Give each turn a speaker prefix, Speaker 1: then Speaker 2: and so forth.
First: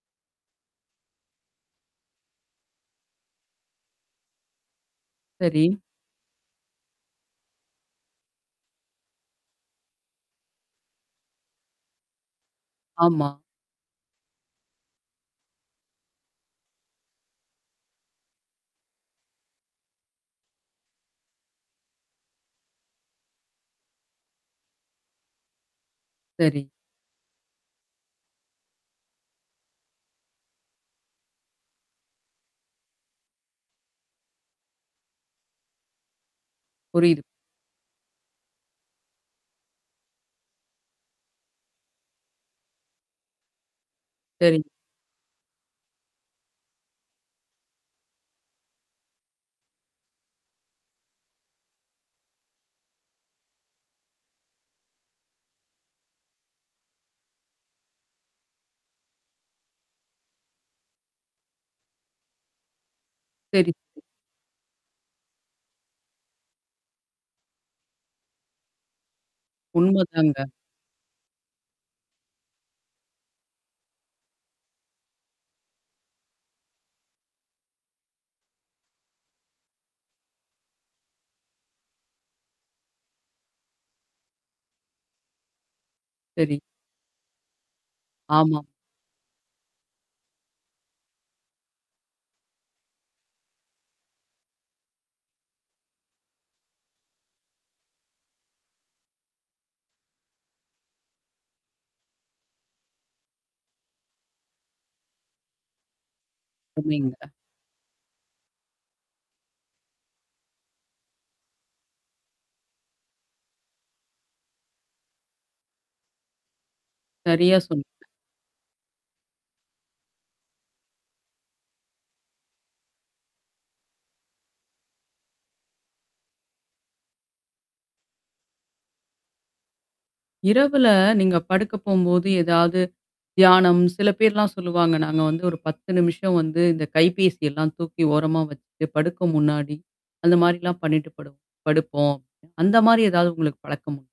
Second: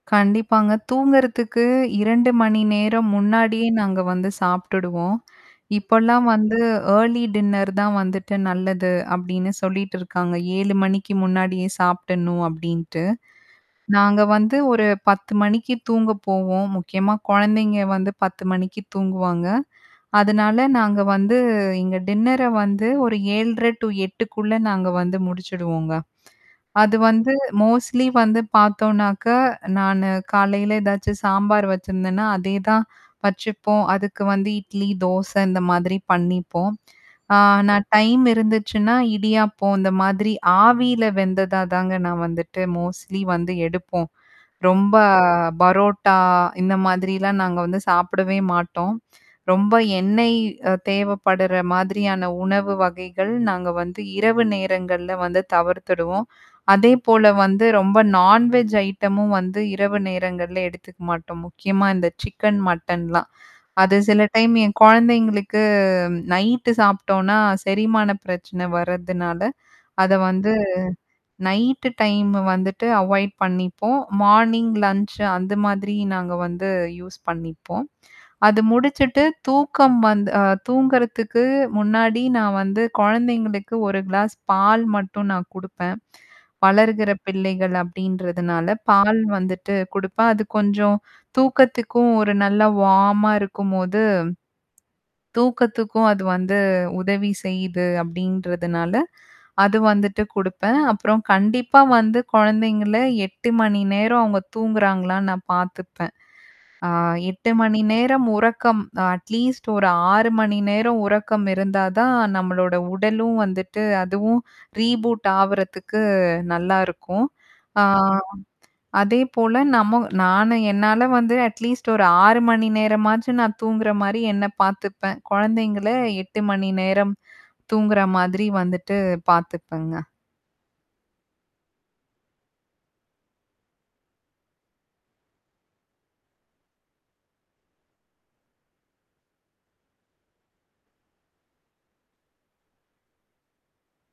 Speaker 1: கண்டிப்பாங்க. தூங்குறதுக்கு 2:00 மணி நேரம் முன்னாடியே நாங்க வந்து சாப்பிட்டுடுவோம்.
Speaker 2: சரி.
Speaker 1: இப்போலாம் வந்து ஏர்லி டின்னர் தான் வந்துட்டு நல்லது அப்பிடின்னு சொல்லிட்டு இருக்காங்க. 7:00 மணிக்கு முன்னாடியே சாப்டுடணும் அப்பிடின்ட்டு.
Speaker 2: ஆமா.
Speaker 1: நாங்க வந்து ஒரு 10:00 மணிக்கு தூங்கப் போவோம், முக்கியமாக குழந்தைங்க வந்து 10:00 மணிக்கு தூங்குவாங்க. அதனால நாங்க வந்து எங்க டின்னர வந்து ஒரு 7:30 டூ 8:00 க்குள்ளே நாங்க வந்து முடிச்சிடுவோங்க.
Speaker 2: சரி.
Speaker 1: அது வந்து மோஸ்ட்லி வந்து பார்த்தோம்னாக்கா, நானு காலையில ஏதாச்சும் சாம்பார் வச்சுருந்தேனா, அதே தான் வச்சுப்போம். அதுக்கு வந்து இட்லி, தோசை இந்த மாதிரி பண்ணிப்போம்.
Speaker 2: புரியுது.
Speaker 1: ஆ நான் டைம் இருந்துச்சுன்னா இடியாப்பம் இந்தமாதிரி ஆவியில வெந்ததா தாங்க நான் வந்துட்டு மோஸ்ட்லி வந்து எடுப்போம்.
Speaker 2: சரி.
Speaker 1: ரொம்ப பரோட்டா இந்த மாதிரிலாம் நாங்க வந்து சாப்பிடவே மாட்டோம். ரொம்ப எண்ணெய் அ தேவைப்படுற மாதிரியான உணவு வகைகள் நாங்க வந்து இரவு நேரங்கள்ல வந்து தவிர்த்துருவோம். அதேபோல வந்து ரொம்ப நான்வெஜ் ஐட்டமும் வந்து இரவு நேரங்கள்ல எடுத்துக்க மாட்டோம். முக்கியமா இந்த சிக்கன், மட்டன்லாம்.
Speaker 2: சரி.
Speaker 1: அது சில டைம் என் குழந்தைங்களுக்கு நைட்டு சாப்பிட்டோன்னா, செரிமானப் பிரச்சனை வர்றதுனால,
Speaker 2: உண்மை
Speaker 1: அத
Speaker 2: தாங்க.
Speaker 1: வந்து நைட்டு டைம் வந்துட்டு அவாய்ட் பண்ணிப்போம். மார்னிங் லன்ச் அந்த மாதிரி நாங்க வந்து யூஸ் பண்ணிப்போம். அது முடிச்சுட்டு தூக்கம் வந் அ தூங்குறதுக்கு முன்னாடி நான் வந்து குழந்தைங்களுக்கு 1 கிளாஸ் பால் மட்டும் நான் கொடுப்பேன்.
Speaker 2: சரி.
Speaker 1: வளர்கிற பிள்ளைகள்
Speaker 2: ஆமா.
Speaker 1: அப்பிடின்றதனால பால் வந்துட்டு குடுப்பேன். அது கொஞ்சம் தூக்கத்துக்கும் ஒரு நல்ல வார்ம்மா இருக்கும்போது தூக்கத்துக்கும் அது வந்து உதவி செய்யுது அப்பிடின்றதுனால, அது வந்துட்டு கொடுப்பேன். அப்புறம் கண்டிப்பா வந்து குழந்தைங்கள 8:00 மணி நேரம் அவுங்க தூங்குறாங்களான்னு நான் பார்த்துப்பேன். ஆ,
Speaker 2: உண்மைங்க.
Speaker 1: 8:00 மணி நேரம் உறக்கம் அ அட்லீஸ்ட் ஒரு 6:00 மணி நேரம் உறக்கம் இருந்தா தான் நம்மளோட உடலும் வந்துட்டு அதுவும் ரீபூட் ஆவுறதுக்கு நல்லாயிருக்கும்.
Speaker 2: சரியா
Speaker 1: ஆ,
Speaker 2: சொன்னீங்க.
Speaker 1: அதேபோல நம்ம நானும் என்னால வந்து அட்லீஸ்ட் ஒரு 6:00 மணி நேரமாச்சும் நான் தூங்குறமாரி என்னை பார்த்துப்பேன். குழந்தைங்கள 8:00 மணி நேரம் தூங்குற மாதிரி வந்துட்டு பார்த்துப்பேங்க.
Speaker 2: இரவுல நீங்க படுக்க போம்போது ஏதாவது தியானம் சில பேர்லாம் சொல்லுவாங்க. நாங்க வந்து ஒரு 10 நிமிஷம் வந்து இந்த கைபேசி எல்லாம் தூக்கி ஓரமா வச்சிட்டு படுக்க முன்னாடி அந்த மாரிலாம் பண்ணிட்டு படுப் படுப்போம். அந்தமாரி எதாவது உங்களுக்கு பழக்கம்?